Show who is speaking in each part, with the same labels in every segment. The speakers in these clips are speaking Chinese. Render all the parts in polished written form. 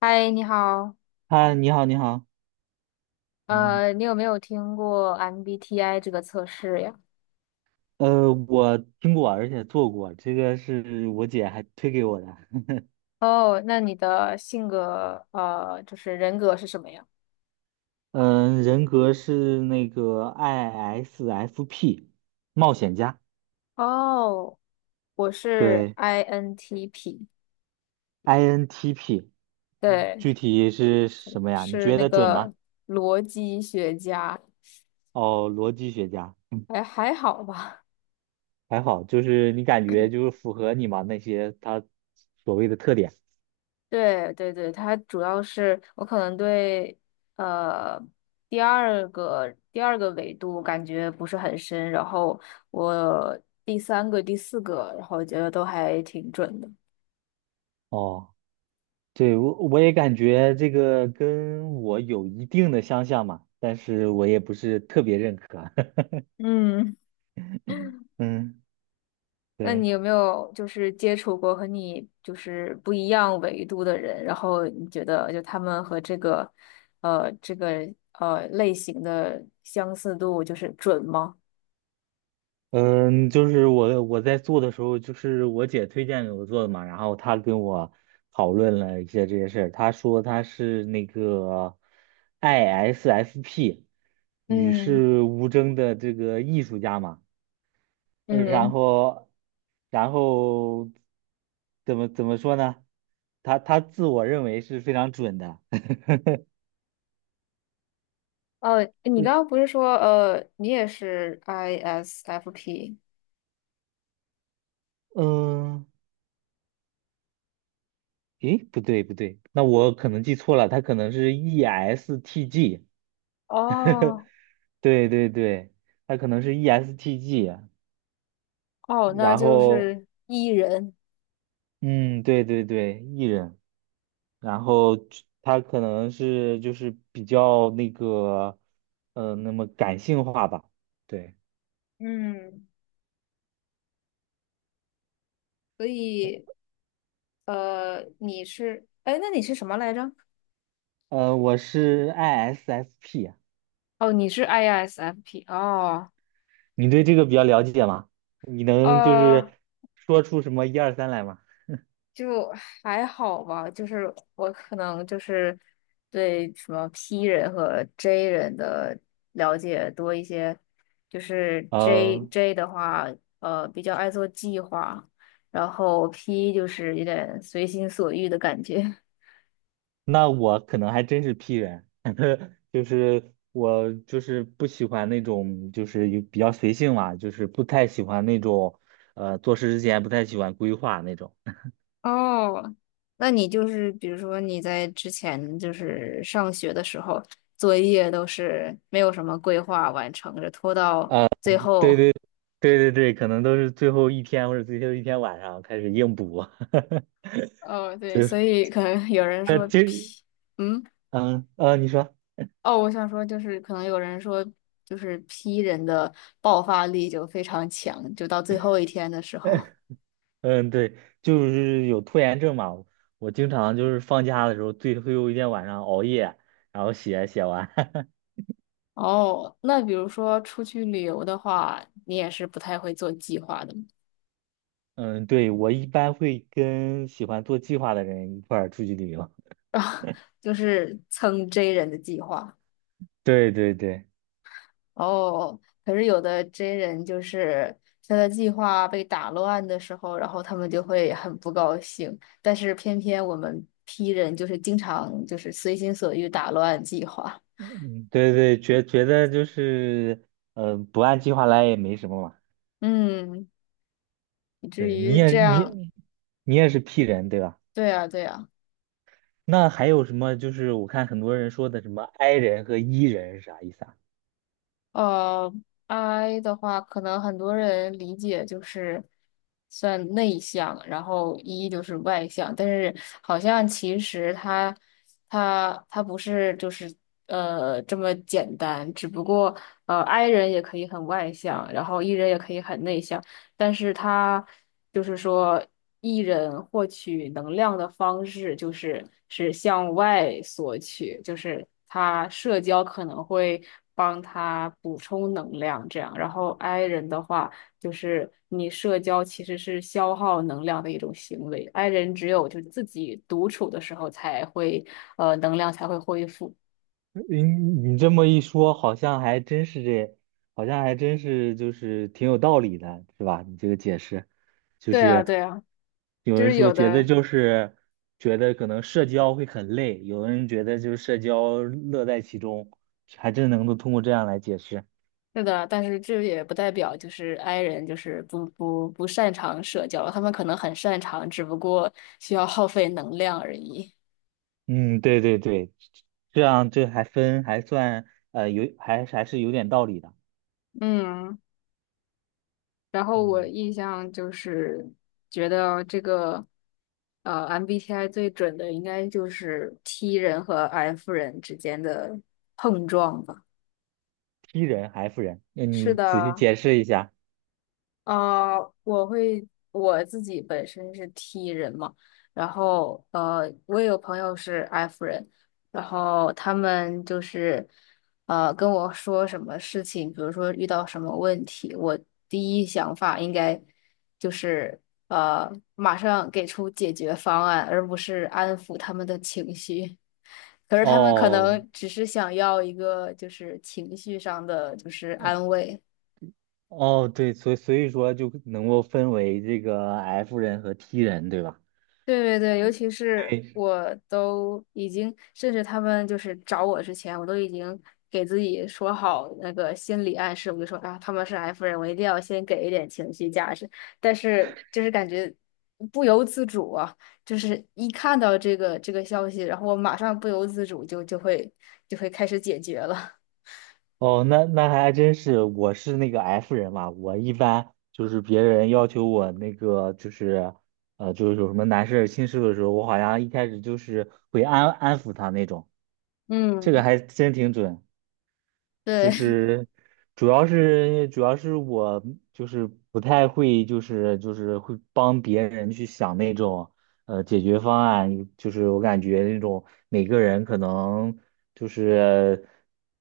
Speaker 1: 嗨，你好，
Speaker 2: 嗨，你好，你好。嗯，
Speaker 1: 你有没有听过 MBTI 这个测试呀？
Speaker 2: 我听过，而且做过，这个是我姐还推给我的。
Speaker 1: 哦，那你的性格，就是人格是什么呀？
Speaker 2: 嗯，人格是那个 ISFP 冒险家。
Speaker 1: 哦，我是
Speaker 2: 对
Speaker 1: INTP，
Speaker 2: ，INTP。
Speaker 1: 对，
Speaker 2: 具体是什么呀？你
Speaker 1: 是
Speaker 2: 觉
Speaker 1: 那
Speaker 2: 得准吗？
Speaker 1: 个逻辑学家，
Speaker 2: 哦，逻辑学家。嗯
Speaker 1: 还好吧。
Speaker 2: 还好，就是你感觉就是符合你嘛那些他所谓的特点。
Speaker 1: 对对对，它主要是我可能对呃第二个维度感觉不是很深，然后我第三个、第四个，然后我觉得都还挺准的。
Speaker 2: 哦。对，我也感觉这个跟我有一定的相像嘛，但是我也不是特别认可。
Speaker 1: 嗯。
Speaker 2: 嗯，
Speaker 1: 那你
Speaker 2: 对。
Speaker 1: 有没有就是接触过和你就是不一样维度的人，然后你觉得就他们和这个类型的相似度就是准吗？
Speaker 2: 嗯，就是我在做的时候，就是我姐推荐给我做的嘛，然后她跟我讨论了一些这些事儿，她说她是那个 ISFP 与
Speaker 1: 嗯
Speaker 2: 世无争的这个艺术家嘛，然
Speaker 1: 嗯，
Speaker 2: 后，然后怎么说呢？他自我认为是非常准的。
Speaker 1: 哦，你刚刚不是说你也是 ISFP
Speaker 2: 嗯，诶，不对，那我可能记错了，他可能是 ESTG。
Speaker 1: 哦
Speaker 2: 对对对，他可能是 ESTG。
Speaker 1: 哦，那
Speaker 2: 然
Speaker 1: 就
Speaker 2: 后
Speaker 1: 是 E 人，
Speaker 2: 嗯，对对对艺人。然后他可能是就是比较那个，那么感性化吧。对。
Speaker 1: 嗯，所以你是哎，那你是什么来着？
Speaker 2: 我是 ISFP。
Speaker 1: 哦，你是 ISFP 哦，
Speaker 2: 你对这个比较了解吗？你能就是
Speaker 1: 呃，
Speaker 2: 说出什么一二三来吗？
Speaker 1: 就还好吧，就是我可能就是对什么 P 人和 J 人的了解多一些，就是 J
Speaker 2: 呃，
Speaker 1: J 的话，比较爱做计划，然后 P 就是有点随心所欲的感觉。
Speaker 2: 那我可能还真是 P 人。就是我就是不喜欢那种就是有比较随性嘛，就是不太喜欢那种做事之前不太喜欢规划那种。
Speaker 1: 哦，那你就是比如说你在之前就是上学的时候，作业都是没有什么规划完成着，拖到最
Speaker 2: 对
Speaker 1: 后。
Speaker 2: 对对对对，可能都是最后一天或者最后一天晚上开始硬补。
Speaker 1: 哦，对，
Speaker 2: 所以说
Speaker 1: 所以可能有人说
Speaker 2: 其实
Speaker 1: P，嗯，
Speaker 2: 你说。
Speaker 1: 哦，我想说就是可能有人说就是 P 人的爆发力就非常强，就到最后一天的时候。
Speaker 2: 嗯，对，就是有拖延症嘛。我经常就是放假的时候，最后一天晚上熬夜，然后写完。
Speaker 1: 哦，那比如说出去旅游的话，你也是不太会做计划的吗？
Speaker 2: 嗯，对，我一般会跟喜欢做计划的人一块儿出去旅游。
Speaker 1: 啊，就是蹭 J 人的计划。
Speaker 2: 对对对。
Speaker 1: 哦，可是有的真人就是他的计划被打乱的时候，然后他们就会很不高兴。但是偏偏我们 P 人就是经常就是随心所欲打乱计划，
Speaker 2: 嗯，对对，觉得就是，不按计划来也没什么嘛。
Speaker 1: 嗯，以至
Speaker 2: 对，
Speaker 1: 于这样，
Speaker 2: 你也是 P 人对吧？
Speaker 1: 对呀，对呀。
Speaker 2: 那还有什么？就是我看很多人说的什么 I 人和 E 人是啥意思啊？
Speaker 1: 呃，I 的话，可能很多人理解就是算内向，然后 E 就是外向，但是好像其实它不是就是这么简单，只不过I 人也可以很外向，然后 E 人也可以很内向。但是他就是说，艺人获取能量的方式就是向外索取，就是他社交可能会帮他补充能量，这样。然后 I 人的话，就是你社交其实是消耗能量的一种行为，I 人只有就是自己独处的时候才会，能量才会恢复。
Speaker 2: 你你这么一说，好像还真是这，好像还真是就是挺有道理的，是吧？你这个解释，就
Speaker 1: 对啊，
Speaker 2: 是
Speaker 1: 对啊，
Speaker 2: 有
Speaker 1: 就
Speaker 2: 人
Speaker 1: 是
Speaker 2: 说
Speaker 1: 有
Speaker 2: 觉得
Speaker 1: 的。
Speaker 2: 就是觉得可能社交会很累，有的人觉得就是社交乐在其中，还真能够通过这样来解释。
Speaker 1: 是的，但是这也不代表就是 i 人就是不擅长社交，他们可能很擅长，只不过需要耗费能量而已。
Speaker 2: 嗯，对对对，这样这还分还算有还还是有点道理的。
Speaker 1: 嗯，然后我
Speaker 2: 嗯
Speaker 1: 印象就是觉得这个MBTI 最准的应该就是 T 人和 F 人之间的碰撞吧。
Speaker 2: ，T 人还 F 人，那
Speaker 1: 是
Speaker 2: 你仔细
Speaker 1: 的，
Speaker 2: 解释一下。
Speaker 1: 我自己本身是 T 人嘛，然后我也有朋友是 F 人，然后他们就是跟我说什么事情，比如说遇到什么问题，我第一想法应该就是马上给出解决方案，而不是安抚他们的情绪。可是他们可
Speaker 2: 哦，
Speaker 1: 能只是想要一个就是情绪上的就是安慰。
Speaker 2: 哦，对，所以所以说就能够分为这个 F 人和 T 人，对吧？
Speaker 1: 对对对，尤其是
Speaker 2: 对，
Speaker 1: 我都已经，甚至他们就是找我之前，我都已经给自己说好那个心理暗示，我就说啊，他们是 F 人，我一定要先给一点情绪价值。但是就是感觉不由自主啊，就是一看到这个消息，然后我马上不由自主就会开始解决了。
Speaker 2: 哦，那那还真是，我是那个 F 人嘛，我一般就是别人要求我那个就是，就是有什么难事儿心事的时候，我好像一开始就是会安抚他那种，这个
Speaker 1: 嗯。
Speaker 2: 还真挺准。就
Speaker 1: 对。
Speaker 2: 是主要是我就是不太会，就是会帮别人去想那种解决方案，就是我感觉那种每个人可能就是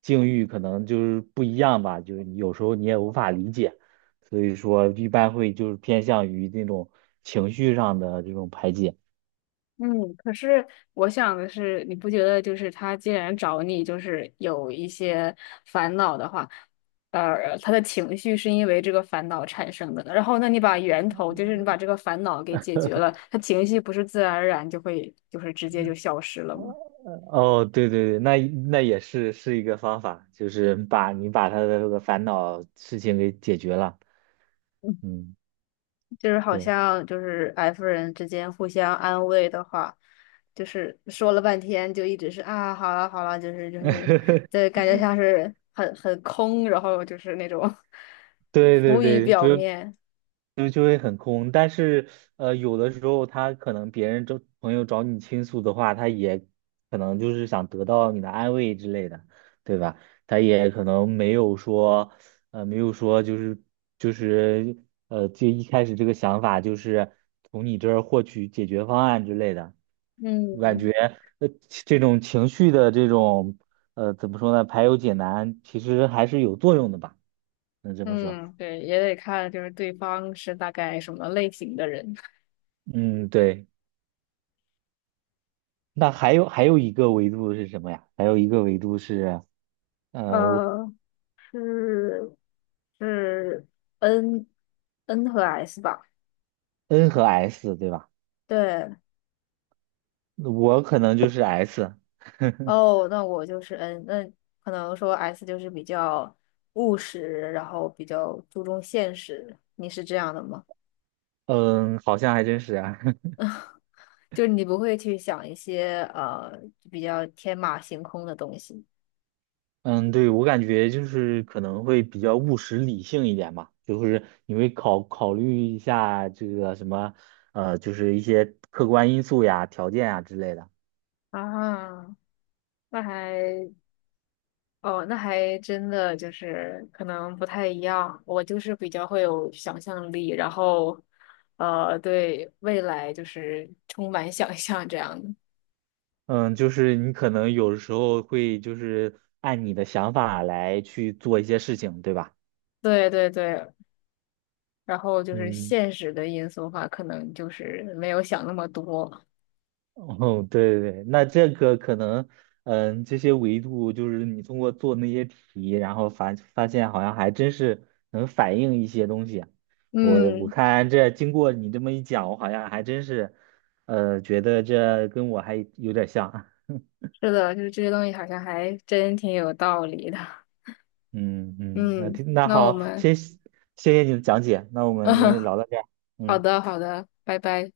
Speaker 2: 境遇可能就是不一样吧，就是有时候你也无法理解，所以说一般会就是偏向于那种情绪上的这种排解。
Speaker 1: 嗯，可是我想的是，你不觉得就是他既然找你，就是有一些烦恼的话，他的情绪是因为这个烦恼产生的，然后那你把源头，就是你把这个烦恼给解决了，他情绪不是自然而然就会就是直接就消失了吗？
Speaker 2: 哦，对对对，那那也是一个方法，就是把你把他的这个烦恼事情给解决了。嗯，
Speaker 1: 就是好
Speaker 2: 对。
Speaker 1: 像就是 F 人之间互相安慰的话，就是说了半天就一直是啊，好了好了，对，感觉像是很空，然后就是那种
Speaker 2: 对对
Speaker 1: 浮于
Speaker 2: 对，
Speaker 1: 表
Speaker 2: 就
Speaker 1: 面。
Speaker 2: 就就会很空。但是有的时候他可能别人找朋友找你倾诉的话，他也可能就是想得到你的安慰之类的，对吧？他也可能没有说没有说就是就是就一开始这个想法就是从你这儿获取解决方案之类的。我感觉
Speaker 1: 嗯
Speaker 2: 呃，这种情绪的这种怎么说呢，排忧解难，其实还是有作用的吧？能这么说。
Speaker 1: 嗯，对，也得看就是对方是大概什么类型的人。
Speaker 2: 嗯，对。那还有还有一个维度是什么呀？还有一个维度是呃
Speaker 1: 呃，是是 N N 和 S 吧？
Speaker 2: N 和 S 对吧？
Speaker 1: 对。
Speaker 2: 我可能就是 S。
Speaker 1: 哦，那我就是那可能说 S 就是比较务实，然后比较注重现实。你是这样的吗？
Speaker 2: 嗯，好像还真是啊。
Speaker 1: 就是你不会去想一些比较天马行空的东西
Speaker 2: 嗯，对，我感觉就是可能会比较务实理性一点吧，就是你会考虑一下这个什么，就是一些客观因素呀、条件呀之类的。
Speaker 1: 啊？那还哦，那还真的就是可能不太一样。我就是比较会有想象力，然后对未来就是充满想象这样的。
Speaker 2: 嗯，就是你可能有时候会就是按你的想法来去做一些事情，对吧？
Speaker 1: 对对对，然后就是
Speaker 2: 嗯。
Speaker 1: 现实的因素的话，可能就是没有想那么多。
Speaker 2: 哦，对对对，那这个可能，嗯，这些维度就是你通过做那些题，然后发现好像还真是能反映一些东西啊。我
Speaker 1: 嗯，
Speaker 2: 看这经过你这么一讲，我好像还真是，觉得这跟我还有点像啊。
Speaker 1: 是的，就是这些东西好像还真挺有道理的。
Speaker 2: 嗯嗯，那
Speaker 1: 嗯，那我
Speaker 2: 好，
Speaker 1: 们，
Speaker 2: 谢谢你的讲解，那我们今天就 聊到这儿。
Speaker 1: 好
Speaker 2: 嗯。
Speaker 1: 的，好的，拜拜。